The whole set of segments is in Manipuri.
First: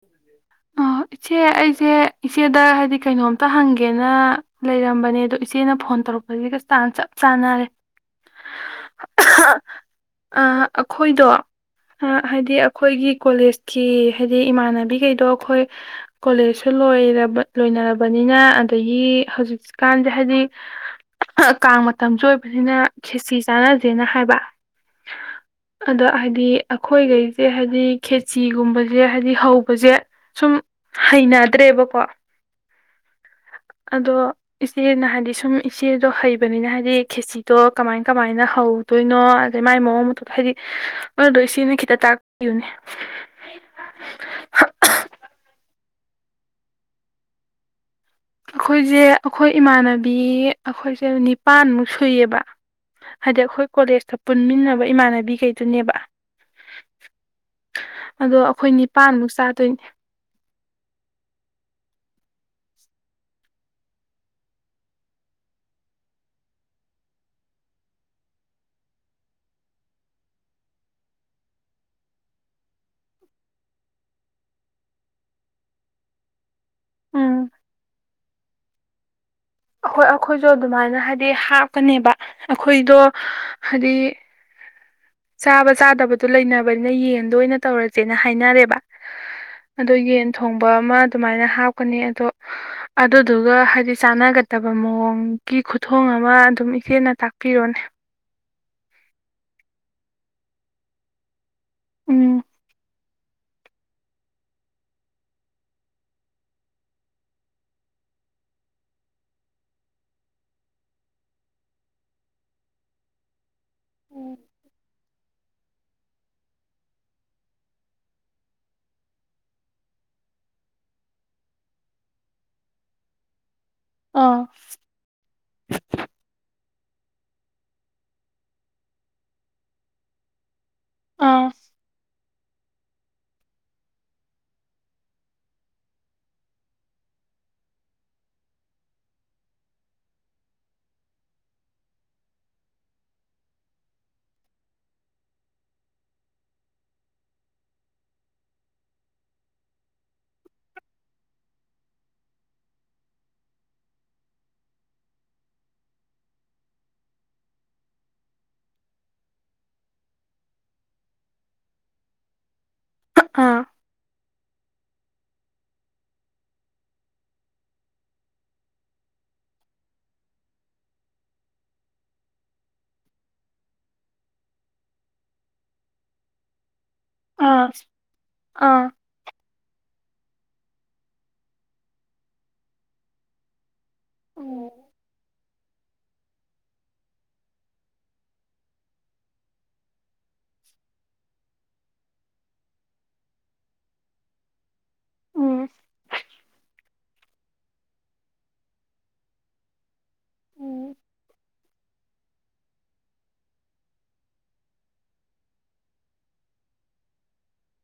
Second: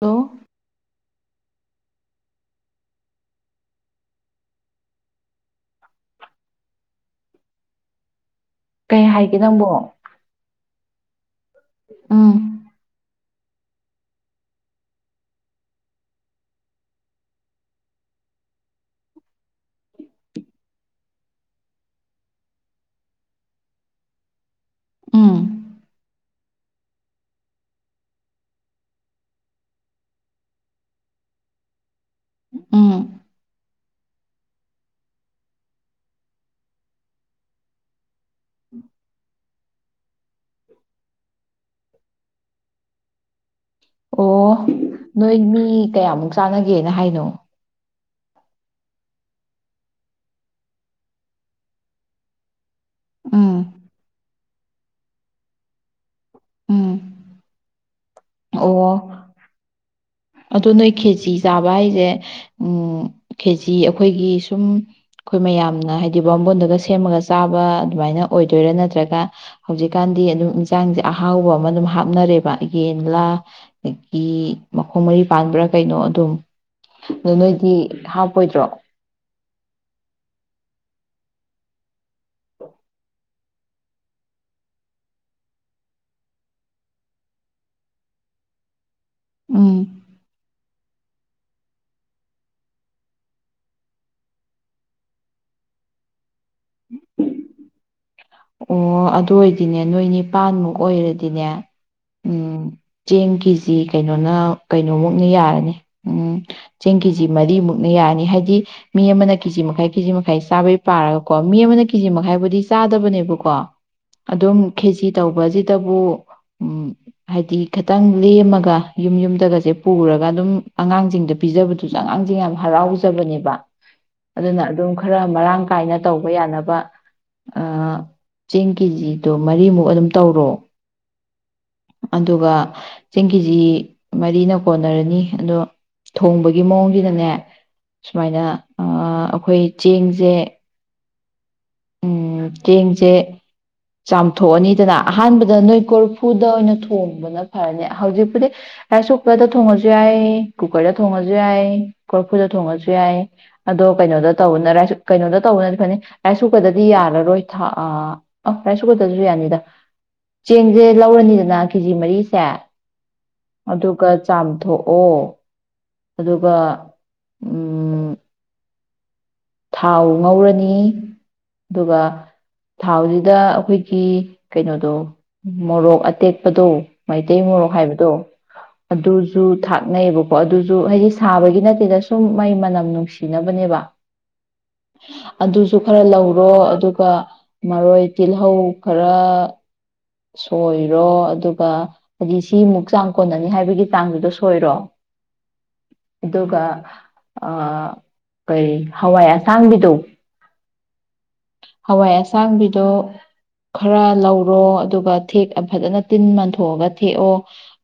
ꯍꯜꯂꯣ ꯑꯥ ꯏꯆꯦ ꯑꯩꯁꯦ ꯏꯆꯦꯗ ꯍꯥꯏꯗꯤ ꯀꯩꯅꯣꯝꯇ ꯍꯪꯒꯦꯅ ꯂꯩꯔꯝꯕꯅꯦ ꯑꯗꯣ ꯏꯆꯦꯅ ꯐꯣꯟ ꯇꯧꯔꯛꯄꯁꯤꯒ ꯇꯥꯟ ꯆꯞ ꯆꯥꯟꯅꯔꯦ ꯀꯩ ꯍꯥꯏꯒꯦ ꯅꯪꯕꯣ ꯑꯈꯣꯏꯗꯣ ꯑ ꯍꯥꯏꯗꯤ ꯎꯝ ꯑꯩꯈꯣꯏꯒꯤ ꯀꯣꯂꯦꯖꯀꯤ ꯍꯩ ꯍꯥꯏꯗꯤ ꯏꯃꯥꯟꯅꯕꯤꯒꯩꯗꯣ ꯑꯩꯈꯣꯏ ꯀꯣꯂꯦꯖꯁꯨ ꯂꯣꯏꯔꯕ ꯂꯣꯏꯅꯔꯕꯅꯤꯅ ꯑꯗꯒꯤ ꯍꯧꯖꯤꯛꯀꯥꯟꯁꯦ ꯍꯥꯏꯗꯤ ꯀꯥꯡ ꯃꯇꯝꯁꯨ ꯑꯣꯏꯕꯅꯤꯅ ꯈꯦꯆꯤ ꯆꯥꯅꯁꯦꯅ ꯍꯥꯏꯕ ꯎꯝ ꯑꯗ ꯍꯥꯏꯗꯤ ꯑꯩꯈꯣꯏꯈꯩꯁꯦ ꯍꯥꯏꯗꯤ ꯈꯦꯆꯤꯒꯨꯝꯕ ꯁꯦ ꯍꯥꯏꯗꯤ ꯍꯧꯕꯁꯦ ꯁꯨꯝ ꯍꯩꯅꯗ꯭ꯔꯦꯕꯀꯣ ꯎꯝ ꯑꯗꯣ ꯏꯆꯦꯅ ꯍꯥꯏꯗꯤ ꯁꯨꯝ ꯏꯆꯦꯗꯣ ꯍꯩꯕꯅꯤꯅ ꯍꯥꯏꯗꯤ ꯈꯦꯆꯤꯗꯣ ꯀꯃꯥꯏ ꯀꯃꯥꯏꯅ ꯍꯧꯗꯣꯏꯅꯣ ꯑꯗꯩ ꯃꯥꯏ ꯃꯑꯣꯡ ꯃꯇꯧ ꯍꯥꯏꯗꯤ ꯑꯗꯨꯗꯣ ꯏꯆꯦꯅ ꯈꯤꯇ ꯇꯥꯛꯄꯤꯌꯨꯅꯦ [inaudible] ꯑꯣ ꯅꯣꯏ ꯃꯤ ꯀꯌꯥꯃꯨꯛ ꯆꯥꯟꯅꯒꯦꯅ ꯍꯥꯏꯅꯣ ꯑꯈꯣꯏꯁꯦ ꯑꯩꯈꯣꯏ ꯏꯃꯥꯟꯅꯕꯤ ꯑꯈꯣꯏꯁꯦ ꯅꯤꯄꯥꯟꯃꯨꯛ ꯁꯨꯏꯌꯦꯕ ꯍꯥꯏꯗꯤ ꯎꯝ ꯑꯩꯈꯣꯏ ꯀꯣꯂꯦꯖꯇ ꯄꯨꯟꯃꯤꯟꯅꯕ ꯏꯃꯥꯟꯅꯕꯤꯈꯩꯗꯨꯅꯦꯕ ꯎꯝ ꯑꯗꯣ ꯑꯈꯣꯏ ꯅꯤꯄꯥꯥꯟꯃꯨꯛ ꯆꯥꯗꯣꯏꯅꯦ ꯑꯗꯨ ꯅꯣꯏ ꯈꯦꯆꯤ ꯆꯥꯕ ꯍꯥꯏꯁꯦ ꯎꯝ ꯈꯦꯆꯤ ꯑꯩꯈꯣꯏꯒꯤ ꯁꯨꯝ ꯑꯩꯈꯣꯏ ꯃꯌꯥꯝꯅ ꯍꯥꯏꯗꯤ ꯕꯥꯝꯃꯣꯟꯗꯒ ꯁꯦꯝꯃꯒ ꯆꯥꯕ ꯑꯗꯨꯃꯥꯏꯅ ꯑꯣꯏꯗꯣꯏꯔ ꯅꯠꯇ꯭ꯔꯒ ꯍꯧꯖꯤꯛꯀꯥꯟꯗꯤ ꯑꯗꯨꯝ ꯏꯟꯁꯥꯡ ꯑꯍꯥꯎꯕ ꯑꯃ ꯑꯗꯨꯝ ꯍꯥꯞꯅꯔꯦꯕ ꯌꯦꯟꯂꯥ ꯑꯗꯒꯤ ꯃꯈꯣꯡ ꯃꯔꯤ ꯄꯥꯟꯕ꯭ꯔ ꯀꯩꯅꯣ ꯑꯗꯨꯝ ꯑꯗꯨ ꯎꯝ ꯅꯣꯏꯗꯤ ꯍꯥꯞꯄꯣꯏꯗ꯭ꯔꯣ ꯑꯈꯣꯏ ꯑꯈꯣꯏꯁꯨ ꯑꯗꯨꯃꯥꯏꯅ ꯍꯥꯏꯗꯤ ꯍꯥꯞꯀꯅꯦꯕ ꯑꯩꯈꯣꯏꯗꯣ ꯍꯥꯏꯗꯤ ꯆꯥꯕ ꯆꯥꯗꯕꯗꯨ ꯂꯩꯅꯕꯅꯤꯅ ꯌꯦꯟꯗꯣ ꯑꯣꯏꯅ ꯇꯧꯔꯁꯦꯅ ꯍꯥꯏꯅꯔꯦꯕ ꯎꯝ ꯑꯗꯣ ꯌꯦꯟ ꯊꯣꯡ ꯕ ꯑꯃ ꯗꯨꯃꯥꯏꯅ ꯍꯥꯞꯀꯅꯤ ꯑꯗꯣ ꯑꯗꯨꯗꯨꯒ ꯍꯥꯏꯗꯤ ꯆꯥꯟꯅꯒꯗꯕ ꯃꯑꯣꯡꯒꯤ ꯈꯨꯊꯣꯡ ꯑꯃ ꯑꯗꯨꯝ ꯏꯆꯦꯅ ꯇꯥꯛꯄꯤꯔꯣꯅꯦ ꯑꯣ ꯑꯗꯨ ꯑꯣꯏꯗꯤꯅꯦ ꯅꯣꯏ ꯅꯤꯄꯥꯟꯃꯨꯛ ꯑꯣꯏꯔꯗꯤꯅꯦ ꯎꯝ ꯆꯦꯡ ꯀꯦꯖꯤ ꯀꯩꯅꯣꯅ ꯀꯩꯅꯣꯃꯨꯛꯅ ꯌꯥꯔꯅꯤ ꯎꯝ ꯆꯦꯡ ꯀꯦꯖꯤ ꯃꯔꯤꯃꯨꯛꯅ ꯌꯥꯅꯤ ꯍꯥꯏꯗꯤ ꯃꯤ ꯑꯃꯅ ꯀꯦꯖꯤ ꯃꯈꯥꯏ ꯀꯦꯖꯤ ꯃꯈꯥꯏ ꯆꯥꯕꯩ ꯄꯥꯔꯒꯀꯣ ꯃꯤ ꯑꯃꯅ ꯀꯦꯖꯤ ꯃꯈꯥꯏꯕꯨꯗꯤ ꯆꯥꯗꯕꯅꯦ ꯕꯀꯣ ꯑꯗꯨꯝ ꯈꯦꯆꯤ ꯇꯧꯕꯁꯤꯗꯕꯨ ꯎꯝ ꯍꯥꯏꯗꯤ ꯈꯤꯇꯪ ꯂꯦꯝꯃꯒ ꯌꯨꯝ ꯌꯨꯝꯗꯒꯁꯦ ꯄꯨꯔꯒ ꯑꯗꯨꯝ ꯑꯉꯥꯡꯁꯤꯡꯗ ꯄꯤꯖꯕꯗꯨꯁꯨ ꯑꯉꯥꯡꯁꯤꯡ ꯌꯥꯝ ꯍꯔꯥꯎꯖꯕꯅꯦꯕ ꯑꯥ ꯑꯗꯨꯅ ꯑꯗꯨꯝ ꯈꯔ ꯃꯔꯥꯡ ꯀꯥꯏꯅ ꯇꯧꯕ ꯌꯥꯅꯕ ꯑꯥ ꯆꯦꯡ ꯀꯦꯖꯤꯗꯣ ꯃꯔꯤꯃꯨꯛ ꯑꯗꯨꯝ ꯇꯧꯔꯣ ꯑꯥ ꯑꯗꯨꯒ ꯆꯦꯡ ꯀꯦꯖꯤ ꯃꯔꯤꯅ ꯀꯣꯟꯅꯔꯅꯤ ꯑꯗꯣ ꯊꯣꯡꯕꯒꯤ ꯃꯑꯣꯡꯁꯤꯅꯅꯦ ꯁꯨꯃꯥꯏꯅ ꯑ ꯑꯩꯈꯣꯏ ꯆꯦꯡꯁꯦ ꯎꯝ ꯆꯦꯡꯁꯦ ꯆꯥꯝꯊꯣꯛꯑꯅꯤꯗꯅ ꯑꯍꯥꯟꯕꯗ ꯅꯣꯏ ꯀꯣꯔꯐꯨꯗ ꯑꯣꯏꯅ ꯊꯣꯡꯕꯅ ꯐꯔꯅꯤ ꯍꯧꯖꯤꯛꯄꯨꯗꯤ ꯔꯥꯏꯁ ꯀꯨꯀꯔꯗ ꯊꯣꯡꯉꯁꯨ ꯌꯥꯏ ꯀꯨꯀꯔꯗ ꯊꯣꯡꯉꯁꯨ ꯌꯥꯏ ꯀꯣꯔꯐꯨꯗ ꯊꯣꯡꯉꯁꯨ ꯌꯥꯏ ꯑꯗꯣ ꯀꯩꯅꯣꯗ ꯇꯧꯕꯅ ꯀꯩꯅꯣꯗ ꯇꯧꯕꯅꯗꯤ ꯐꯅꯤ ꯔꯥꯏꯁ ꯀꯨ ꯀꯨꯀꯔꯗꯗꯤ ꯌꯥꯔꯔꯣꯏ ꯊꯥ ꯑ ꯑꯣ ꯔꯥꯏꯁ ꯀꯨꯀꯔꯁꯨ ꯌꯥꯅꯤꯗ ꯆꯦꯡꯁꯦ ꯂꯧꯔꯅꯤꯗꯅ ꯀꯦꯖꯤ ꯃꯔꯤꯁꯦ ꯑꯥ ꯑꯗꯨꯒ ꯆꯥꯝꯊꯣꯛꯑꯣ ꯑꯗꯨ ꯒ ꯎꯝ ꯊꯥꯎ ꯉꯧꯔꯅꯤ ꯑꯗꯨꯒ ꯊꯥꯎꯁꯤꯗ ꯑꯩꯈꯣꯏꯒꯤ ꯀꯩꯅꯣꯗꯣ ꯃꯣꯔꯣꯛ ꯑꯇꯦꯛꯄꯗꯣ ꯃꯩꯇꯩ ꯑꯥ ꯃꯣꯔꯣꯛ ꯍꯥꯏꯕꯗꯣ ꯑꯥ ꯑꯗꯨꯁꯨ ꯊꯥꯛꯅꯩꯌꯦꯕꯀꯣ ꯑꯗꯨꯁꯨ ꯍꯥꯏꯗꯤ ꯁꯥꯕꯒꯤ ꯅꯠꯇꯦꯗ ꯁꯨꯝ ꯃꯥꯏ ꯃꯅꯝ ꯅꯨꯡꯁꯤꯅꯕꯅꯦꯕ ꯎꯝ [inaudible] ꯑꯗꯨꯁꯨ ꯈꯔ ꯂꯧꯔꯣ ꯑꯗꯨꯒ ꯃꯔꯣꯏ ꯇꯤꯜꯍꯧ ꯈꯔ ꯁꯣꯏꯔꯣ ꯑꯗꯨꯒ ꯍꯥꯏꯗꯤ ꯁꯤꯃꯨꯛ ꯆꯥꯡ ꯀꯣꯟꯅꯅꯤ ꯍꯥꯏꯕꯒꯤ ꯇꯥꯡꯗꯣ ꯁꯣꯏꯔꯣ ꯎꯝ ꯑꯗꯨꯒ ꯑꯥ ꯀꯩ ꯍꯋꯥꯏ ꯑꯁꯥꯡꯕꯤꯗꯣ ꯎꯝ ꯍꯋꯥꯏ ꯑꯁꯥꯡꯕꯤꯗꯣ ꯈꯔ ꯂꯧꯔꯣ ꯑꯗꯨꯒ ꯊꯦꯛ ꯑꯥ ꯐꯖꯅ ꯇꯤꯟ ꯃꯟꯊꯣꯛꯑꯒ ꯊꯦꯛꯑꯣ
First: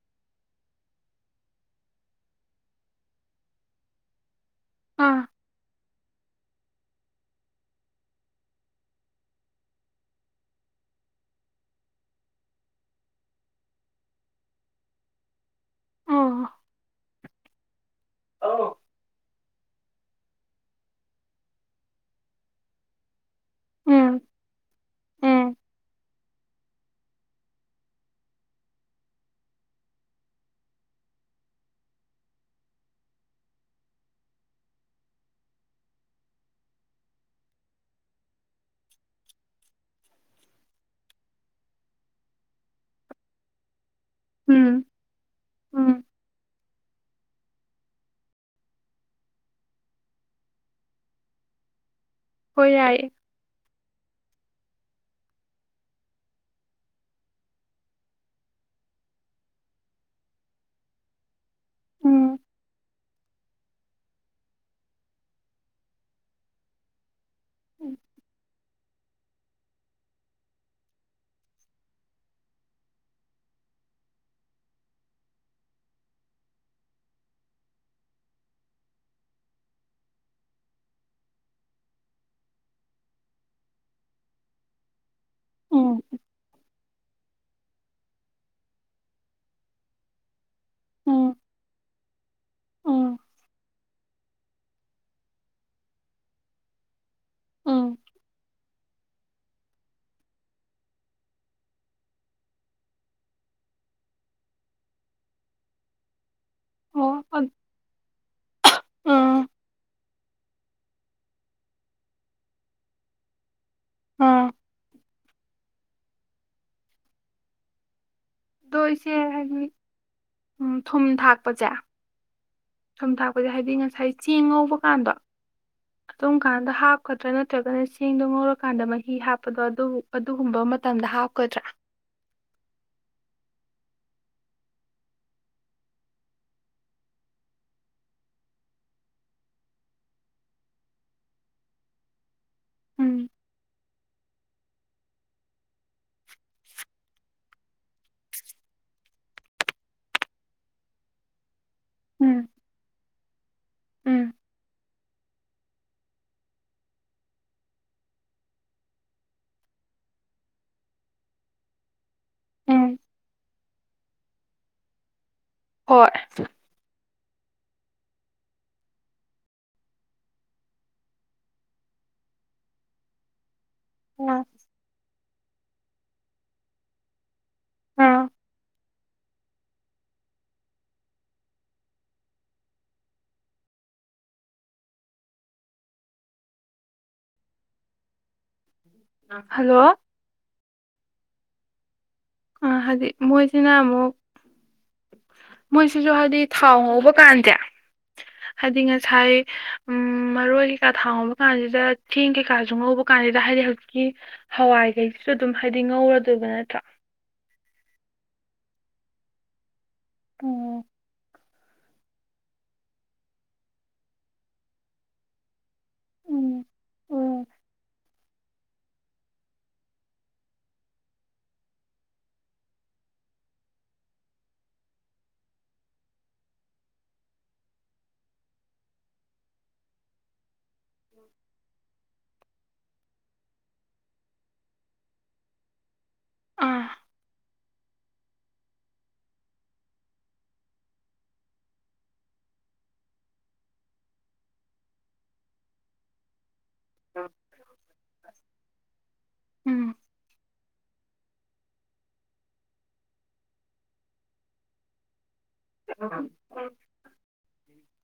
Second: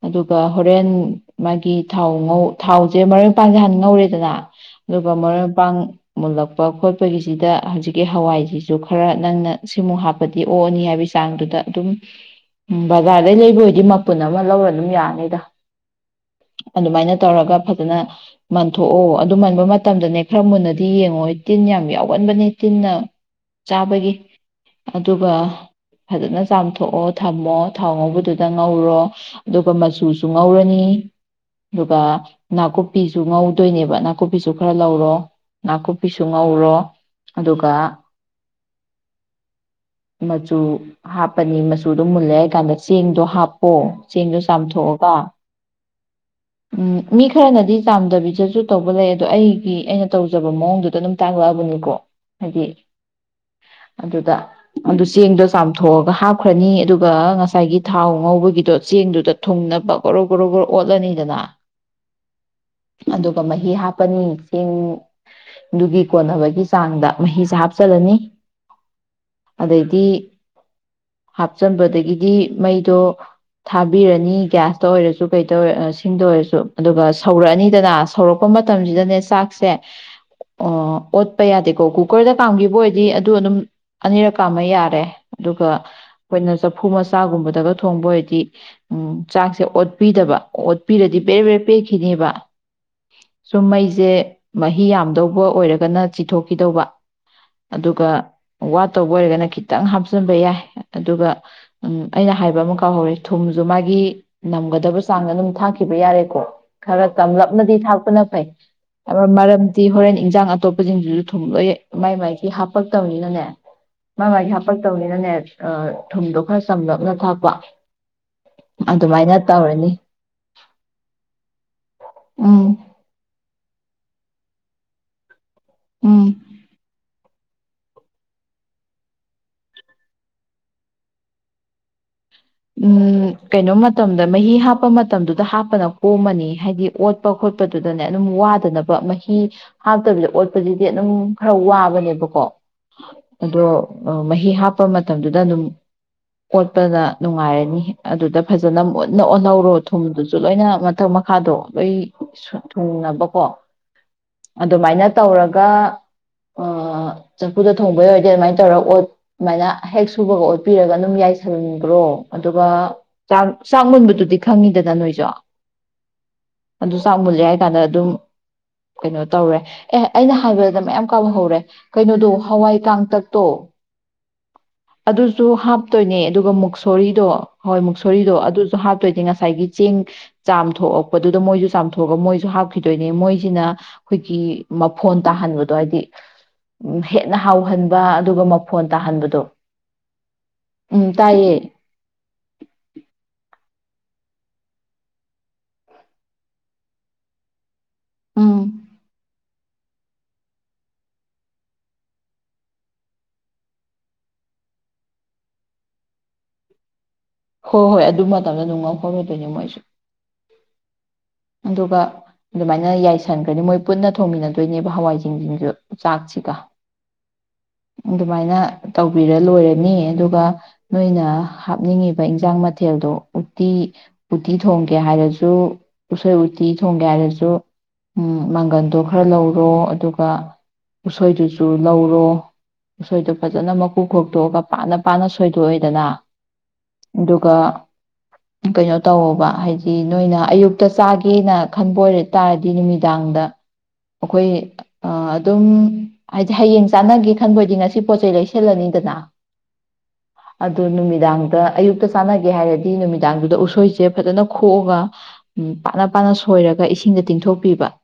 ꯑꯗꯨꯒ ꯍꯣꯔꯦꯟ ꯃꯥꯒꯤ ꯊꯥꯎ ꯉꯧ ꯊꯥꯎꯁꯦ ꯃꯔꯣꯏꯄꯥꯡꯁꯦ ꯍꯥꯟꯅ ꯉꯧꯔꯦꯗꯅ ꯑꯗꯨꯒ ꯑꯥ ꯃꯔꯣꯢꯃꯄꯥꯡ ꯃꯨꯜꯂꯛꯄ ꯈꯣꯠꯄꯒꯤꯁꯤꯗ ꯍꯧꯖꯤꯛꯀꯤ ꯍꯋꯥꯏꯁꯤꯁꯨ ꯈꯔ ꯅꯪꯅ ꯁꯤꯃꯨꯛ ꯍꯥꯞꯄꯗꯤ ꯑꯣꯛꯑꯅꯤ ꯍꯥꯏꯕꯒꯤ ꯆꯥꯡꯗꯨꯗ ꯑꯗꯨꯝ ꯕꯖꯥꯔꯗꯩ ꯂꯩꯕ ꯑꯣꯏꯗꯤ ꯃꯄꯨꯟ ꯑꯃ ꯂꯧꯔ ꯑꯗꯨꯝ ꯌꯥꯅꯤꯗ ꯑꯣ ꯑꯗꯨꯃꯥꯏꯅ ꯇꯧꯔꯒ ꯐꯖꯅ ꯍꯜꯂꯣ ꯃꯟꯊꯣꯛꯑꯣ ꯑꯗꯨ ꯃꯟꯕ ꯃꯇꯝꯗꯅꯦ ꯈꯔ ꯃꯨꯟꯅꯗꯤ ꯗꯤ ꯌꯦꯡꯉꯣ ꯇꯤꯟ ꯌꯥꯝ ꯌꯥꯎꯒꯟꯕꯅꯦ ꯇꯤꯟꯅ ꯆꯥꯕꯒꯤ ꯎꯝ ꯑꯗꯨꯒ ꯎꯝ ꯐꯖꯅ ꯆꯥꯝꯊꯣ ꯊꯣꯛꯑꯣ ꯊꯝꯃꯣ ꯊꯥꯎ ꯉꯧꯕꯗꯨꯗ ꯉꯧꯔꯣ ꯑꯗꯨꯒ ꯃꯆꯨꯁꯨ ꯉꯧꯔꯅꯤ ꯑꯗꯨꯒ ꯅꯥꯀꯨꯞꯄꯤꯁꯨ ꯉꯧꯗꯣꯏꯅꯦꯕ ꯅꯥꯀꯨꯞꯄꯤꯁꯨ ꯈꯔ ꯂꯧꯔꯣ ꯅꯥꯀꯨꯞꯄꯤꯁꯨ ꯉꯧꯔꯣ ꯑꯗꯨꯒ ꯃꯆꯨ ꯍꯥꯞꯄꯅꯤ ꯃꯆꯨꯗꯣ ꯃꯨꯜꯂꯦ ꯍꯥꯏ ꯀꯥꯟꯗ ꯆꯦꯡꯗꯣ ꯍꯥꯞꯄꯣ ꯆꯦꯡꯗꯨꯣ ꯎꯝ ꯆꯥꯝꯊꯣꯛꯑꯒ ꯎꯝ ꯎꯝ ꯃꯤ ꯈꯔꯅꯗꯤ ꯆꯥꯝꯗꯕꯤꯗꯁꯨ ꯇꯧꯕ ꯂꯩ ꯑꯗꯣ ꯑꯩꯒꯤ ꯑꯩꯅ ꯇꯧ ꯐꯖꯕ ꯃꯑꯣꯡꯗꯨꯗ ꯑꯗꯨꯝ ꯇꯥꯛꯂꯛꯑꯕꯅꯤꯀꯣ ꯍꯥꯏꯗꯤ ꯍꯣꯏ ꯌꯥꯏꯌꯦ ꯑꯗꯨꯗ ꯑꯗꯨ ꯆꯦꯡꯗꯣ ꯆꯥꯝꯊꯣꯛꯑꯒ ꯍꯥꯞꯈ꯭ꯔꯅꯤ ꯑꯗꯨꯒ ꯉꯁꯥꯏꯒꯤ ꯊꯥꯎ ꯉꯧꯕꯒꯤꯗꯣ ꯆꯦꯡꯗꯨꯗ ꯊꯨꯡꯅꯕ ꯒꯣꯔꯣ ꯒꯣꯔꯣ ꯒꯣꯔꯣ ꯑꯣꯠꯂꯅꯤꯗꯅ ꯎꯝ ꯑꯗꯨꯒ ꯃꯍꯤ ꯍꯥꯞꯄꯅꯤ ꯆꯦꯡ ꯑꯗꯨꯒꯤ ꯀꯣꯟꯅꯕꯒꯤ ꯆꯥꯡꯗ ꯃꯍꯤꯁꯦ ꯎꯝ ꯍꯥꯞꯆꯜꯂꯅꯤ ꯑꯗꯩꯗꯤ ꯍꯥꯞꯆꯟꯕꯗꯒꯤꯗꯤ ꯃꯩꯗꯣ ꯊꯥꯕꯤꯔꯅꯤ ꯒ꯭ꯌꯥꯁꯇ ꯑꯣꯏꯔꯁꯨ ꯀꯩꯗ ꯑꯣꯏꯔ ꯁꯤꯡꯗ ꯑꯣꯏꯔꯁꯨ ꯑꯗꯨꯒ ꯁꯧꯔꯛꯑꯅꯤꯗꯅ ꯁꯧꯔꯛꯄ ꯃꯇꯝꯁꯤꯗꯅꯦ ꯆꯥꯛꯁꯦ ꯑꯣ ꯑꯣꯠꯄ ꯌꯥꯗꯦꯀꯣ ꯀꯨꯀꯔꯗ ꯀꯥꯝꯈꯤꯕ ꯑꯣꯏꯗꯤ ꯑꯗꯨ ꯑꯗꯨꯝ ꯑꯅꯤꯔꯛ ꯀꯥꯝꯃꯒ ꯌꯥꯔꯦ ꯑꯗꯨꯒ ꯎꯝ ꯑꯩꯈꯣꯏꯅ ꯆꯐꯨ ꯃꯆꯥꯒꯨꯝꯕꯗꯒ ꯊꯣꯡꯕ ꯑꯣꯏꯗꯤ ꯎꯝ ꯆꯥꯛꯁꯦ ꯑꯣꯠꯄꯤꯗꯕ ꯑꯣꯠꯄꯤꯔꯗꯤ ꯎꯝ ꯕ꯭ꯔꯦ ꯕ꯭ꯔꯦ ꯄꯦꯠ ꯈꯤꯔꯦꯕ ꯎꯝ ꯃꯩꯁꯦ ꯃꯍꯤ ꯌꯥꯝ ꯇꯧꯕ ꯑꯣꯏꯔꯒꯅ ꯆꯤꯊꯣꯛꯈꯤꯗꯧꯕ ꯎꯝ ꯑꯗꯨꯒ ꯋꯥꯠꯇꯧꯕ ꯑꯣꯏꯔꯒꯅ ꯈꯤꯇꯪ ꯍꯥꯞꯆꯤꯟꯕ ꯌꯥꯏ ꯑꯗꯨꯒ ꯎꯝ ꯑꯩꯅ ꯍꯥꯏꯕ ꯑꯃ ꯀꯥꯎꯍꯧꯔꯦ ꯊꯨꯝꯁꯨ ꯃꯥꯒꯤ ꯅꯝꯒꯗꯕ ꯆꯥꯡꯗ ꯑꯗꯨꯝ ꯊꯥꯛꯈꯤꯕ ꯌꯥꯔꯦꯀꯣ ꯈꯔ ꯑꯣ ꯇꯝꯂꯞꯅꯗꯤ ꯊꯥꯛꯄꯅ ꯐꯩ ꯕ ꯃꯔꯝ ꯍꯣꯔꯦꯟ ꯏꯟꯖꯥꯡ ꯑꯇꯣꯞꯄꯁꯤꯡꯁꯤꯁꯨ ꯊꯨꯝ ꯂꯣꯏ ꯃꯥꯏ ꯃꯥꯏꯒꯤ ꯍꯥꯞꯄꯛꯇꯕꯅꯤꯅꯅꯦ ꯃꯥ ꯃꯥꯒꯤ ꯑꯥ ꯍꯥꯄꯛꯇꯧꯅꯤꯅꯅꯦ ꯑ ꯊꯨꯝꯗꯣ ꯈꯔ ꯆꯝꯅꯞꯅ ꯊꯥꯛꯄ ꯑꯗꯣ ꯏꯆꯦ ꯑꯗꯨꯃꯥꯏꯅ ꯍꯥꯏꯗꯤ ꯇꯧꯔꯅꯤ ꯎꯝ ꯊꯨꯝ ꯊꯥꯛꯄꯁꯦ ꯎꯝ ꯊꯨꯝ ꯊꯥꯛꯄꯁꯦ ꯍꯥꯏꯗꯤ ꯉꯁꯥꯏ ꯆꯦꯡ ꯉꯧꯕ ꯀꯥꯟꯗ ꯑꯗꯨꯝ ꯎꯝ ꯀꯥꯟꯗ ꯍꯥꯞꯀ ꯇ꯭ꯔ ꯅꯠꯇ꯭ꯔꯒꯅ ꯆꯦꯡꯗꯣ ꯉꯧꯔꯀꯥꯟꯗ ꯃꯍꯤ ꯍꯥꯞꯄꯒ ꯑꯗꯨ ꯑꯗꯨꯒꯨꯝꯕ ꯃꯇꯝꯗ ꯍꯥꯞꯀꯗ꯭ꯔ ꯎꯝ ꯀꯩꯅꯣ ꯃꯇꯝꯗ ꯃꯍꯤ ꯍꯥꯞꯄ ꯃꯇꯝꯗꯨꯗ ꯍꯥꯞꯄꯅ ꯀꯣꯝꯃꯅꯤ ꯍꯥꯏꯗꯤ ꯑꯣꯠꯄ ꯈꯣꯠꯄꯗꯨꯗꯅꯦ ꯑꯗꯨꯝ ꯋꯥꯗꯅꯕ ꯃꯍꯤ ꯍꯥꯞꯇꯕꯤꯗ ꯑꯣꯠꯄꯗꯗꯤ ꯑꯗꯨꯝ ꯈꯔ ꯋꯥꯕꯅꯦꯕꯀꯣ ꯎꯝ ꯑꯗꯣ ꯃꯍꯤ ꯍꯥꯞꯄ ꯃꯇꯝꯗꯨꯗ ꯑꯗꯨꯝ ꯑꯣꯠꯄꯗ ꯅꯨꯡꯉꯥꯏꯔꯅꯤ ꯑꯗꯨꯗ ꯐꯖꯅ ꯃꯨꯟꯅ ꯑꯣꯜꯍꯧꯔꯣ ꯊꯨꯝꯗꯨꯁꯨ ꯂꯣꯏꯅ ꯃꯊꯛ ꯃꯈꯥꯗꯣ ꯂꯣꯏ ꯎꯝ ꯊꯨꯡꯅꯕꯀꯣ ꯎꯝ ꯑꯗꯨꯃꯥꯏꯅ ꯇꯧꯔꯒ ꯑꯥ ꯆꯥꯐꯨꯗ ꯊꯣꯡꯕꯩ ꯑꯣꯢꯔꯗꯤ ꯑꯗꯨꯃꯥꯏꯅ ꯇꯧꯔ ꯑꯣꯠ ꯑꯗꯨꯃꯥꯏꯅ ꯍꯦꯛ ꯁꯨꯕꯒ ꯑꯣꯠꯄꯤꯔꯒ ꯑꯗꯨꯝ ꯌꯥꯏꯁꯟꯒ꯭ꯔꯣ ꯑꯗꯨꯒ ꯎꯝ ꯆꯥꯛ ꯆꯥꯛ ꯃꯨꯟꯕꯗꯨꯗꯤ ꯈꯪꯉꯤꯗꯅ ꯅꯣꯏꯖꯨ ꯍꯣꯏ ꯗꯨ ꯆꯥꯛ ꯃꯨꯜꯂꯦ ꯍꯥꯏ ꯀꯥꯟꯗ ꯗꯨꯝ ꯀꯩꯅꯣ ꯇꯧꯔꯦ ꯑꯦ ꯑꯩꯅ ꯍꯥꯏꯕꯗ ꯃꯌꯥꯝ ꯀꯥꯎꯍꯧꯔꯦ ꯀꯩꯅꯣꯗꯣ ꯍꯋꯥꯏ ꯀꯥꯡꯇꯛꯇꯣ ꯎꯝ ꯑꯗꯨꯁꯨ ꯍꯥꯞꯇꯣꯏꯅꯦ ꯑꯗꯨꯒ ꯃꯨꯛꯁꯨ ꯊꯣꯔꯤꯗꯣ ꯍꯣꯏ ꯎꯝ ꯃꯨꯛꯁꯣꯔꯤꯗꯣ ꯑꯗꯨꯁꯨ ꯍꯥꯞꯇꯣꯏꯅꯦ ꯉ ꯉꯁꯥꯏꯒꯤ ꯆꯦꯡ ꯆꯥꯝꯊꯣꯛꯑꯄꯗꯨꯗ ꯃꯣꯏꯁꯨ ꯆꯥꯝꯊꯣꯛꯑꯒ ꯃꯣꯏꯁꯨ ꯍꯥꯞꯈꯤꯗꯣꯏꯅꯦ ꯃꯣꯏꯁꯤꯅ ꯑꯩꯈꯣꯏꯒꯤ ꯃꯐꯣꯟ ꯇꯥꯍꯟꯕꯗꯣ ꯍꯥꯏꯗꯤ ꯎ ꯍꯦꯟꯅ ꯍꯥꯎꯍꯟꯕ ꯑꯗꯨꯒ ꯐꯣꯟ ꯇꯥꯍꯟꯕꯗꯣ ꯍꯜꯂꯣ ꯎꯝ ꯇꯥꯏꯌꯦ ꯑ ꯍꯥꯏꯗꯤ ꯃꯣꯏꯁꯤꯅ ꯑꯃꯨꯛ ꯃꯣꯏꯁꯤꯁꯨ ꯍꯥꯏꯗꯤ ꯊꯥꯎ ꯉꯧꯕ ꯀꯥꯟꯖꯦ ꯎꯝ ꯍꯥꯏꯗꯤ ꯉꯁꯥꯏ ꯎꯝ ꯃꯔꯣꯏ ꯀꯩꯀꯥ ꯊꯥꯎꯉꯧꯕ ꯀꯥꯟꯁꯤꯗ ꯆꯦꯡ ꯀꯩꯀꯥꯁꯨ ꯉꯧꯕ ꯀꯥꯟꯁꯤꯗ ꯍꯥꯏꯗꯤ ꯍꯧꯖꯤꯛꯀꯤ ꯍꯋꯥꯏꯈꯩꯁꯤꯁꯨ ꯑꯗꯨꯝ ꯍꯥꯏꯗꯤ ꯉꯧꯔꯗꯣꯏꯕ ꯅꯠꯇ꯭ꯔꯣ ꯍꯣꯏ ꯍꯣꯏ ꯑꯗꯨ ꯃꯇꯝꯗ ꯑꯗꯨꯝ ꯉꯥꯎꯍꯧꯔꯗꯣꯏꯅꯦ ꯃꯣꯏꯁꯨ ꯑꯣ ꯑꯗꯨꯒ ꯑꯗꯨꯃꯥꯏꯅ ꯌꯥꯏꯁꯟꯈ꯭ꯔꯅꯤ ꯃꯣꯏ ꯄꯨꯟꯅ ꯊꯣꯡꯃꯤꯟꯅꯗꯣꯏꯅꯦꯕ ꯍꯋꯥꯏꯖꯤꯡꯁꯤꯁꯨ ꯆꯥꯛꯁꯤꯒ ꯎꯝ ꯎꯝ ꯑꯗꯨꯃꯥꯏꯅ ꯇꯧꯕꯤꯔ ꯂꯣꯏꯔꯅꯤ ꯑꯗꯨꯒ ꯅꯣꯏꯅ ꯍꯥꯞꯅꯤꯡꯉꯤ ꯑꯗꯨꯒ ꯏꯟꯖꯥꯡ ꯃꯊꯦꯜꯗꯣ ꯎꯇꯤ ꯎꯇꯤ ꯊꯣꯡꯒꯦ ꯍꯥꯏꯔꯁꯨ ꯎꯁꯣꯏ ꯎꯇꯤ ꯊꯣꯡꯒꯦ ꯍꯥꯏꯔꯁꯨ ꯎꯝ ꯃꯪꯒꯟꯗꯣ ꯈꯔ ꯂꯧꯔꯣ ꯑꯗꯨꯒ ꯎꯁꯣꯏꯗꯨꯁꯨ ꯂꯧꯔꯣ ꯎꯁꯣꯏꯗꯣ ꯐꯖꯅ ꯃꯀꯨ ꯈꯣꯛꯇꯣꯛꯑꯒ ꯄꯥꯅ ꯄꯥꯅ ꯁꯣꯏꯗꯣꯛꯑꯦꯗꯅ ꯑꯥ ꯑꯗꯨꯒ ꯀꯩꯅꯣ ꯇꯧꯑꯣꯕ ꯍꯥꯏꯗꯤ ꯅꯣꯏꯅ ꯑꯌꯨꯛꯇ ꯆꯥꯒꯦꯅ ꯈꯟꯕ ꯑꯣꯏꯔ ꯇꯥꯔꯗꯤ ꯅꯨꯃꯤꯗꯥꯡꯗ ꯑꯩꯈꯣꯏ ꯑꯗꯨꯝ ꯍꯥꯏꯗꯤ ꯍꯌꯦꯡ ꯆꯥꯟꯅꯒꯦ ꯈꯟꯕꯗꯤ ꯉꯁꯤ ꯄꯣꯠꯆꯩ ꯂꯩꯁꯜꯂꯅꯤꯗꯅ ꯎꯝ ꯑꯗꯨ ꯅꯨꯃꯤꯗꯥꯡꯗ ꯑꯌꯨꯛꯇ ꯆꯥꯟꯅꯒꯦ ꯍꯥꯏꯔꯗꯤ ꯅꯨꯃꯤꯗꯥꯡꯗꯨꯗ ꯎꯁꯣꯏꯁꯦ ꯐꯖꯅ ꯈꯣꯛꯑꯒ ꯎꯝ ꯄꯥꯅ ꯄꯥꯅ ꯁꯣꯏꯔꯒ ꯏꯁꯤꯡꯗ ꯇꯤꯡꯊꯣꯛꯄꯤꯕ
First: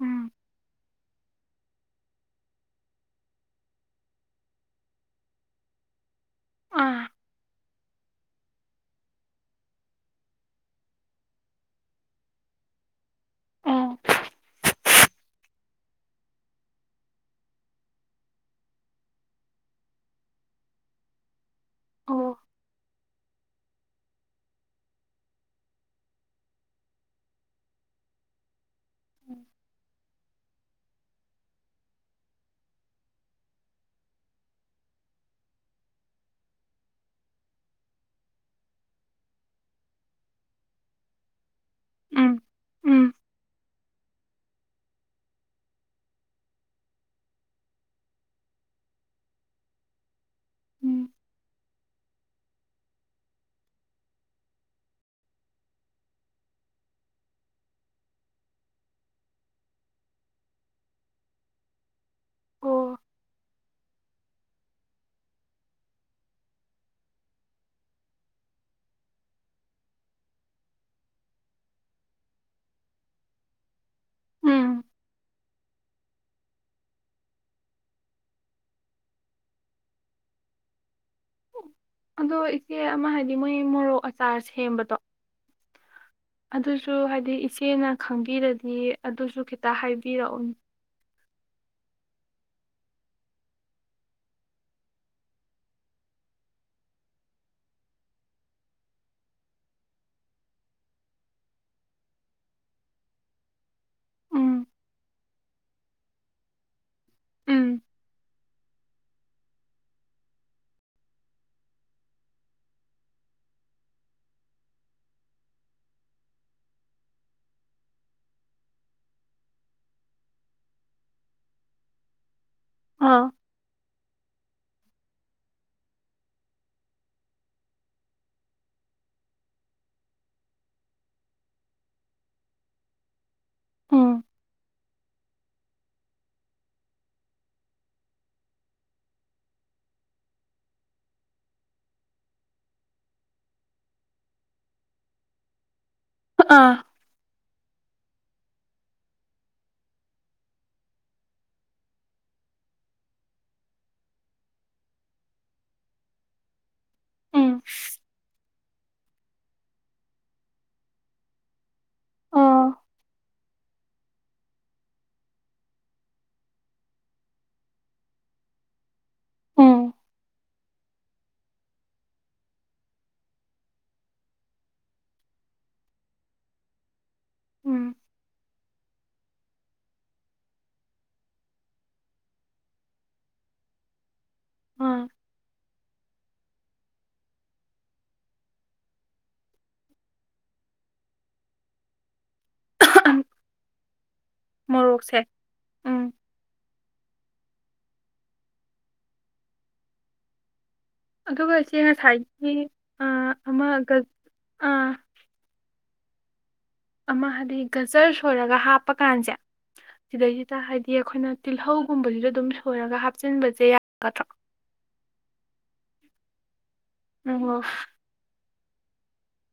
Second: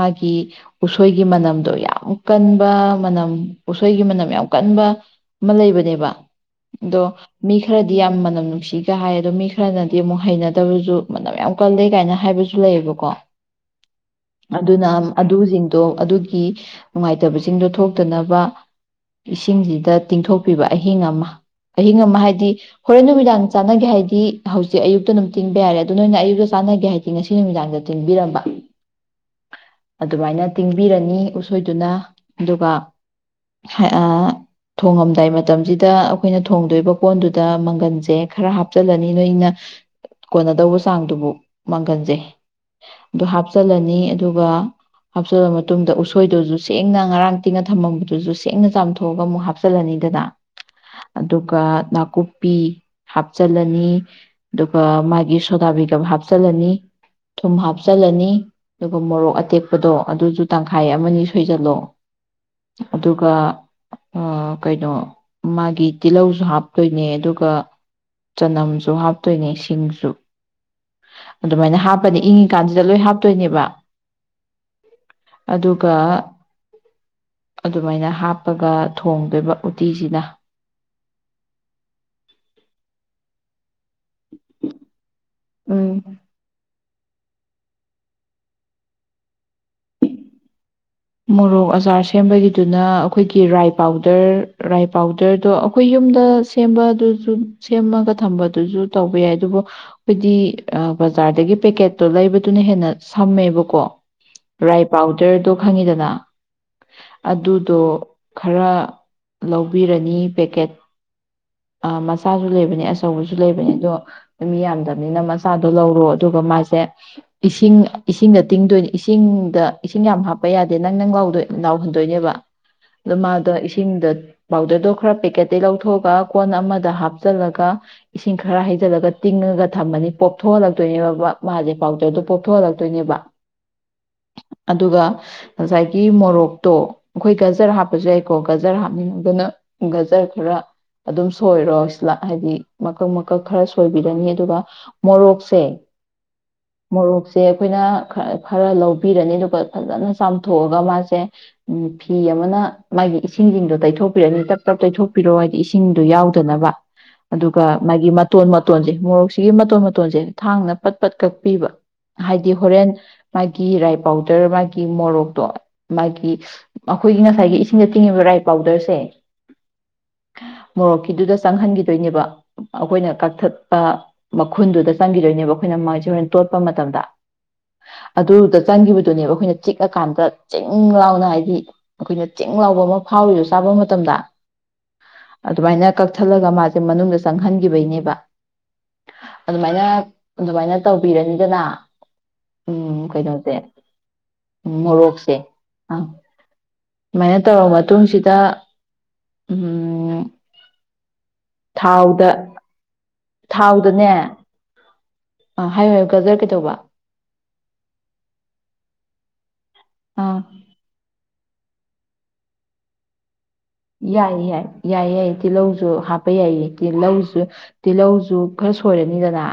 ꯎꯝ ꯎꯁꯣꯏꯒꯤ ꯃꯅꯝꯗꯣ ꯌꯥꯝ ꯀꯟꯕ ꯃꯅꯝ ꯎꯁꯣꯏꯒꯤ ꯃꯅꯝ ꯌꯥꯝ ꯀꯟꯕ ꯑꯃ ꯂꯩꯕꯅꯦꯕ ꯑ ꯗꯣ ꯃꯤ ꯗꯤ ꯌꯥꯝ ꯃꯅꯝ ꯅꯨꯡꯁꯤꯒ ꯍꯥꯏ ꯑꯗꯣ ꯃꯤ ꯈꯔꯅꯗꯤ ꯑꯃꯨꯛ ꯍꯩꯅꯗꯕꯁꯨ ꯃꯅꯝ ꯌꯥꯝ ꯀꯜꯂꯦ ꯀꯥꯏꯅ ꯍꯥꯏꯕꯁꯨ ꯂꯩꯌꯦꯕꯀꯣ ꯑꯣ ꯑꯗꯨꯅ ꯑꯗꯨꯁꯤꯡꯗꯣ ꯑꯗꯨꯒꯤ ꯅꯨꯡꯉꯥꯏꯇꯕꯁꯤꯡꯗꯣ ꯊꯣꯛꯇꯅꯕ ꯏꯁꯤꯡꯁꯤꯗ ꯇꯤꯡꯊꯣꯛꯄꯤꯕ ꯑꯍꯤꯡ ꯑꯃ ꯑꯍꯤꯡ ꯑꯃ ꯑꯣ ꯍꯥꯏꯗꯤ ꯅꯣꯏ ꯅꯨꯃꯤꯗꯥꯡꯗ ꯆꯥꯟꯅꯒꯦ ꯍꯥꯏꯗꯤ ꯍꯧꯖꯤꯛ ꯑꯌꯨꯛꯇ ꯑꯗꯨꯝ ꯇꯤꯡꯕ ꯌꯥꯔꯦ ꯑꯗꯨ ꯅꯣꯏꯅ ꯑꯌꯨꯛꯇ ꯆꯥꯅꯒꯦ ꯍꯥꯏꯗꯤ ꯉꯁꯤ ꯅꯨꯃꯤꯗꯥꯡꯗ ꯇꯤꯡꯕꯤꯔꯝꯕ [inaudible] ꯑꯗꯨꯃꯥꯏꯅ ꯇꯤꯡꯕꯤꯔꯅꯤ ꯎꯁꯣꯏꯗꯨꯅ ꯑꯗꯨꯒ ꯑꯥ ꯊꯣꯡꯉꯝꯗꯥꯏ ꯃꯇꯝꯁꯤꯗ ꯑꯩꯈꯣꯏꯅ ꯊꯣꯡꯗꯣꯏꯕ ꯀꯣꯟꯗꯨꯗ ꯃꯪ ꯃꯡꯒꯜꯁꯦ ꯈꯔ ꯍꯥꯞꯆꯜꯂꯅꯤ ꯅꯣꯏꯅ ꯀꯣꯟꯅꯗꯧꯕ ꯆꯥꯡꯗꯨꯕꯨ ꯃꯥꯡꯒꯟꯁꯦ ꯎꯝ ꯎꯝ ꯑꯗꯨ ꯍꯥꯞ ꯍꯥꯞꯆꯤꯜꯂꯅꯤ ꯑꯗꯨꯒ ꯍꯥꯞꯆꯤꯜꯂ ꯃꯇꯨꯡꯗ ꯎꯁꯣꯏꯗꯨꯁꯨ ꯁꯦꯡꯅ ꯉꯔꯥꯡ ꯇꯤꯡꯉ ꯊꯝꯃꯝꯕꯗꯨꯁꯨ ꯁꯦꯡꯅ ꯆꯥꯝꯊꯣꯛꯑꯒ ꯑꯃꯨꯛ ꯍꯥꯞꯆꯤꯜꯂꯅꯤꯗꯅ ꯎꯝ ꯑꯗꯨꯒ ꯅꯥꯀꯨꯞ ꯄꯤ ꯍꯥꯞꯆꯤꯜꯂꯅꯤ ꯑꯗꯨꯒ ꯃꯥꯒꯤ ꯁꯣꯗꯥꯕꯩꯒꯞ ꯍꯥꯞꯆꯤꯜꯂꯅꯤ ꯊꯨꯝ ꯍꯥꯞꯆꯤꯜꯂꯅꯤ ꯑꯗꯨꯒ ꯃꯣꯔꯣꯛ ꯑꯇꯦꯛꯄꯗꯣ ꯑꯗꯨꯁꯨ ꯇꯪꯈꯥꯏ ꯑꯃꯅꯤ ꯁꯣꯏꯖꯜꯂꯣ ꯑꯣ ꯑꯗꯨꯒ ꯀꯩꯅꯣ ꯃꯥꯒꯤ ꯇꯤꯜꯍꯧꯁꯨ ꯍꯥꯞꯇꯣꯏꯅꯦ ꯑꯗꯨꯒ ꯆꯅꯝꯁꯨ ꯍꯥꯞꯇꯣꯏꯅꯦ ꯁꯤꯡꯁꯨ ꯑꯗꯨꯃꯥꯏꯅ ꯍꯥꯞꯄꯅꯤ ꯏꯪꯉꯤꯀꯥꯟꯁꯤꯗ ꯂꯣꯏ ꯍꯥꯞꯇꯣꯏꯅꯦꯕ ꯎꯝ ꯑꯗꯨꯒ ꯑꯗꯨꯃꯥꯏꯅ ꯍꯥꯞꯄꯒ ꯊꯣꯡꯗꯣꯏꯕ ꯎꯇꯤꯁꯤꯅ ꯑꯗꯣ ꯏꯆꯦ ꯑꯃ ꯍꯥꯏꯗꯤ ꯃꯣꯏ ꯃꯣꯔꯣꯛ ꯑꯆꯥꯔꯁꯦꯝꯕꯗꯣ ꯎꯝ ꯑꯗꯨꯁꯨ ꯍꯥꯏꯗꯤ ꯏꯆꯦꯅ ꯈꯪꯕꯤꯔꯗꯤ ꯑꯗꯨꯁꯨ ꯈꯤꯇ ꯍꯥꯏꯕꯤꯔꯛꯎ ꯃꯣꯔꯣꯛ ꯑꯆꯥꯔ ꯁꯦꯝꯕꯒꯤꯗꯨꯅ ꯑꯩꯈꯣꯏꯒꯤ ꯔꯥꯏ ꯄꯥꯎꯗꯔ ꯔꯥꯏ ꯄꯥꯎꯗꯔꯗꯣ ꯑꯩꯈꯣꯏ ꯌꯨꯝꯗ ꯁꯦꯝꯕ ꯑꯗꯨꯁꯨ ꯁꯦꯝꯃꯒ ꯊꯝꯕꯗꯨꯁꯨ ꯇꯧꯕ ꯌꯥꯏ ꯑꯗꯨꯕꯨ ꯑꯩꯈꯣꯏꯗꯤ ꯕꯖꯥꯔꯗꯒꯤ ꯄꯦꯀꯦꯠꯇꯣ ꯂꯩꯕꯗꯨꯅ ꯍꯦꯟꯅ ꯁꯝꯃꯦꯕꯀꯣ ꯎꯝ ꯔꯥꯏ ꯄꯥꯎꯗꯔꯗꯣ ꯈꯪꯉꯤꯗꯅ ꯎꯝ ꯑꯗꯨꯗꯣ ꯈꯔ ꯂꯧꯕꯤꯔꯅꯤ ꯄꯦꯛꯀꯦꯠ ꯃꯆꯥꯁꯨ ꯂꯩꯕꯅꯦ ꯑꯆꯧꯕꯁꯨ ꯂꯩꯕꯅꯦ ꯑꯗꯣ ꯃꯤ ꯌꯥꯝꯗꯕꯅꯤꯅ ꯃꯆꯥꯗꯣ ꯂꯧꯔꯣ ꯑꯗꯨꯒ ꯃꯥꯁꯦ ꯏꯁꯤꯡ ꯏꯁꯤꯡꯗ ꯇꯤꯡꯗꯣꯏꯅꯤ ꯏꯁꯤꯡꯗ ꯏꯁꯤꯡ ꯌꯥꯝ ꯌꯥꯗꯦ ꯅꯪ ꯅꯪ ꯂꯥꯎꯗꯣꯏ ꯂꯥꯎꯍꯟꯗꯣꯏꯅꯦꯕ ꯑꯗꯣ ꯑ ꯃꯥꯗꯣ ꯏꯁꯤꯡꯗ ꯄꯥꯎꯗꯔꯗꯣ ꯈꯔ ꯄꯦꯛꯀꯦꯠꯇꯒꯤ ꯂꯧꯊꯣꯛꯑꯒ ꯀꯣꯟ ꯑꯃꯗ ꯍꯥꯞꯆꯜꯂꯒ ꯏꯁꯤꯡ ꯈꯔ ꯍꯩꯖꯤꯜꯂꯒ ꯇꯤꯡꯉꯒ ꯊꯝꯃꯅꯤ ꯄꯣꯞꯊꯣꯛꯍꯜꯂꯛꯇꯣꯏꯅꯦꯕ ꯃꯥꯁꯦ ꯄꯥꯎꯗꯔꯗꯣ ꯄꯣꯞꯊꯣꯛꯍꯜꯂꯛꯇꯣꯏꯅꯦꯕ ꯎꯝ ꯑꯗꯨꯒ ꯉꯁꯥꯏꯒꯤ ꯃꯣꯔꯣꯛꯇꯣ ꯑꯩꯈꯣꯏ ꯒꯖꯔ ꯍꯥꯞꯄꯁꯨ ꯌꯥꯏꯀꯣ ꯒꯖꯔ ꯍꯥꯞꯅꯤꯡꯉꯒꯅ ꯒꯖꯔ ꯈꯔ ꯑꯗꯨꯝ ꯁꯣꯏꯔꯣ ꯁꯤꯂ ꯍꯥꯏꯗꯤ ꯃꯀꯛ ꯃꯀꯛ ꯈꯔ ꯁꯣꯏꯕꯤꯔꯅꯤ ꯑꯗꯨꯒ ꯃꯣꯔꯣꯛꯁꯦ ꯑ ꯃꯣꯔꯣꯛ ꯁꯦ ꯑꯩꯈꯣꯏꯅ ꯈꯔ ꯂꯧꯕꯤꯔꯅꯤ ꯑꯗꯨꯒ ꯐꯖꯅ ꯆꯥꯝꯊꯣꯛꯑꯒ ꯃꯥꯁꯦ ꯐꯤ ꯑꯃꯅ ꯃꯥꯒꯤ ꯏꯁꯤꯡꯁꯤꯡꯗꯣ ꯇꯩꯊꯣꯛꯄꯤꯔꯅꯤ ꯇꯞ ꯇꯞ ꯇꯩꯊꯣꯛꯄꯤꯔꯣ ꯍꯥꯏꯗꯤ ꯏꯁꯤꯡꯗꯣ ꯌꯥꯎꯗꯅꯕ ꯎꯝ ꯑꯗꯨꯒ ꯃꯥꯒꯤ ꯃꯇꯣꯟ ꯃꯇꯣꯟꯁꯦ ꯃꯣꯔꯣꯛꯁꯤꯒꯤ ꯃꯇꯣꯟ ꯃꯇꯣꯟꯁꯦ ꯊꯥꯡꯅ ꯄꯠ ꯄꯠ ꯀꯛꯄꯤꯕ ꯍꯥꯏꯗꯤ ꯑ ꯍꯣꯔꯦꯟ ꯃꯥꯒꯤ ꯔꯥꯏ ꯄꯥꯎꯗꯔ ꯃꯥꯒꯤ ꯒꯤ ꯃꯣꯔꯣꯛꯇꯣ ꯃꯥꯒꯤ ꯑꯩꯈꯣꯏꯒꯤ ꯉꯁꯥꯏꯒꯤ ꯏꯁꯤꯡꯗ ꯇꯤꯡꯉꯤꯕ ꯔꯥꯏ ꯄꯥꯎꯗꯔꯁꯦ ꯎꯝ ꯃꯣꯔꯣꯛꯀꯤꯗꯨꯗ ꯆꯪꯍꯟꯈꯤꯗꯣꯏꯅꯦꯕ ꯑꯩꯈꯣꯏꯅ ꯀꯛꯊꯠꯄ ꯃꯈꯨꯟꯗꯨꯗ ꯆꯪꯈꯤꯗꯣꯏꯅꯦꯕ ꯑꯩꯈꯣꯏꯅ ꯃꯥꯁꯦ ꯍꯣꯔꯦꯟ ꯇꯣꯠꯄ ꯃꯇꯝꯗ ꯎꯝ ꯑꯗꯨꯗ ꯆꯪꯈꯤꯕꯗꯨꯅꯦꯕ ꯑꯩꯈꯣꯏꯅ ꯆꯤꯛꯑꯀꯥꯟꯗ ꯆꯤꯡ ꯂꯥꯎꯅ ꯍꯥꯏꯗꯤ ꯑꯩꯈꯣꯏꯅ ꯆꯤꯡ ꯂꯥꯎꯕ ꯑꯃ ꯐꯥꯎꯔꯤꯗꯣ ꯆꯥꯕ ꯃꯇꯝꯗ ꯑ ꯑꯗꯨꯃꯥꯏꯅ ꯀꯛꯊꯠꯂꯒ ꯃꯥꯁꯦ ꯃꯅꯨꯡꯗ ꯆꯪꯍꯟꯈꯤꯕꯩꯅꯦꯕ ꯑꯗꯨꯃꯥꯏꯅ ꯑꯗꯨꯃꯥꯏꯅ ꯇꯧꯕꯤꯔꯅꯤꯗꯅ ꯎꯝ ꯀꯩꯩꯅꯣꯁꯦ ꯎꯝ ꯃꯣꯔꯣꯛꯁꯦ ꯑ ꯎꯝ ꯁꯨꯃꯥꯏꯅ ꯇꯧꯔ ꯃꯇꯨꯡꯁꯤꯗ ꯎꯝ ꯑꯗꯨꯒ ꯏꯆꯦ ꯊꯥꯎꯗ ꯉꯁꯥꯏꯒꯤ ꯑꯥ ꯑꯃ ꯒ ꯊꯥꯎꯗꯅꯦ ꯑꯥ ꯑ ꯍꯥꯏꯌꯣ ꯍꯥꯏꯌꯣ ꯒꯖꯔ ꯀꯩꯗꯧꯕ ꯑꯃ ꯍꯥꯏꯗꯤ ꯒꯖꯔ ꯁꯣꯏꯔꯒ ꯍꯥꯞꯄ ꯀꯥꯟꯁꯦ ꯑꯥ ꯁꯤꯗꯩꯁꯤꯗ ꯍꯥꯏꯗꯤ ꯑꯩꯈꯣꯏꯅ ꯇꯤꯜꯍꯧꯒꯨꯝꯕꯁꯤꯁꯨ ꯑꯗꯨꯝ ꯁꯣꯏꯔꯒ ꯍꯥꯞꯆꯤꯟꯕꯁꯦ ꯌꯥꯒꯗ꯭ꯔꯣ ꯌꯥꯏꯌꯦ ꯌꯥꯏ ꯌꯥꯏ ꯌꯥꯏꯌꯦ ꯇꯤꯜꯍꯧꯁꯨ ꯍꯥꯞꯄ ꯌꯥꯏꯌꯦ ꯇꯤꯜꯍꯧꯁꯨ ꯎꯝ ꯇꯤꯜꯍꯧꯁꯨ ꯈꯔ ꯁꯣꯏꯔꯅꯤꯗꯅ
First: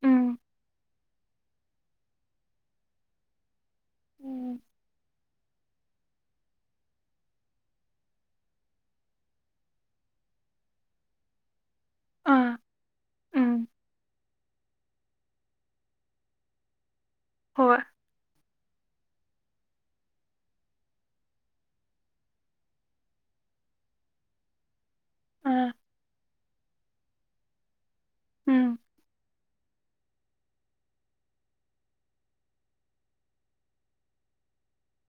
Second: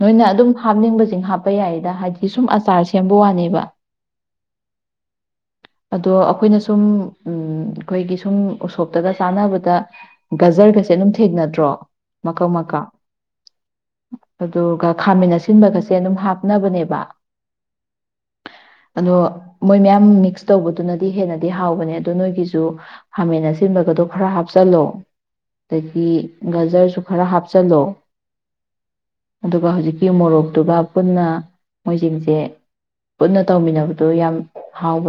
ꯅꯣꯏꯅ ꯎꯝ ꯑꯗꯨꯝ ꯍꯥꯞꯅꯤꯡꯕꯁꯤꯡ ꯍꯥꯞꯄ ꯌꯥꯏꯗ ꯍꯥꯏꯗꯤ ꯁꯨꯝ ꯑꯆꯥꯔ ꯁꯦꯝꯕ ꯋꯥꯅꯦꯕ ꯎꯝ ꯑꯗꯣ ꯑꯩꯈꯣꯏꯅ ꯁꯨꯝ ꯎꯝ ꯑꯩꯈꯣꯏꯒꯤ ꯁꯨꯝ ꯎꯁꯣꯞꯇꯒ ꯆꯥꯟꯅꯕꯗ ꯒꯖꯔꯒꯁꯦ ꯑꯗꯨꯝ ꯊꯦꯡꯅꯗ꯭ꯔꯣ ꯃꯈꯜ ꯑꯥ ꯃꯀꯥ ꯎꯝ ꯑꯗꯨꯒ ꯈꯥꯃꯦꯟ ꯑꯁꯤꯟꯕꯒꯁꯦ ꯑꯗꯨꯝ ꯍꯥꯞꯅꯕꯅꯦꯕ ꯍꯣꯏ ꯑꯗꯣ ꯃꯣꯏ ꯃꯌꯥꯝ ꯃꯤꯛꯁ ꯇꯧꯕꯗꯨꯅꯗꯤ ꯍꯦꯟꯅꯗꯤ ꯍꯥꯎꯕꯅꯦ ꯑꯗꯨ ꯅꯣꯏꯒꯤꯁꯨ ꯈꯥꯃꯦꯟ ꯑꯁꯤꯟꯕꯒꯗꯣ ꯈꯔ ꯍꯥꯞꯆꯜꯂꯣ ꯑꯥ ꯑꯗꯒꯤ ꯒꯖꯔꯁꯨ ꯈꯔ ꯍꯥꯞꯆꯜꯂꯣ ꯎꯝ ꯑꯗꯨꯒ ꯍꯧꯖꯤꯛꯀꯤ ꯃꯣꯔꯣꯛꯇꯨꯒ ꯄꯨꯟꯅ ꯃꯣꯏꯁꯤꯡꯁꯦ ꯄꯨꯟꯅ ꯇꯧꯃꯤꯟꯅꯕꯗꯣ ꯌꯥꯝ ꯍꯥꯎꯕ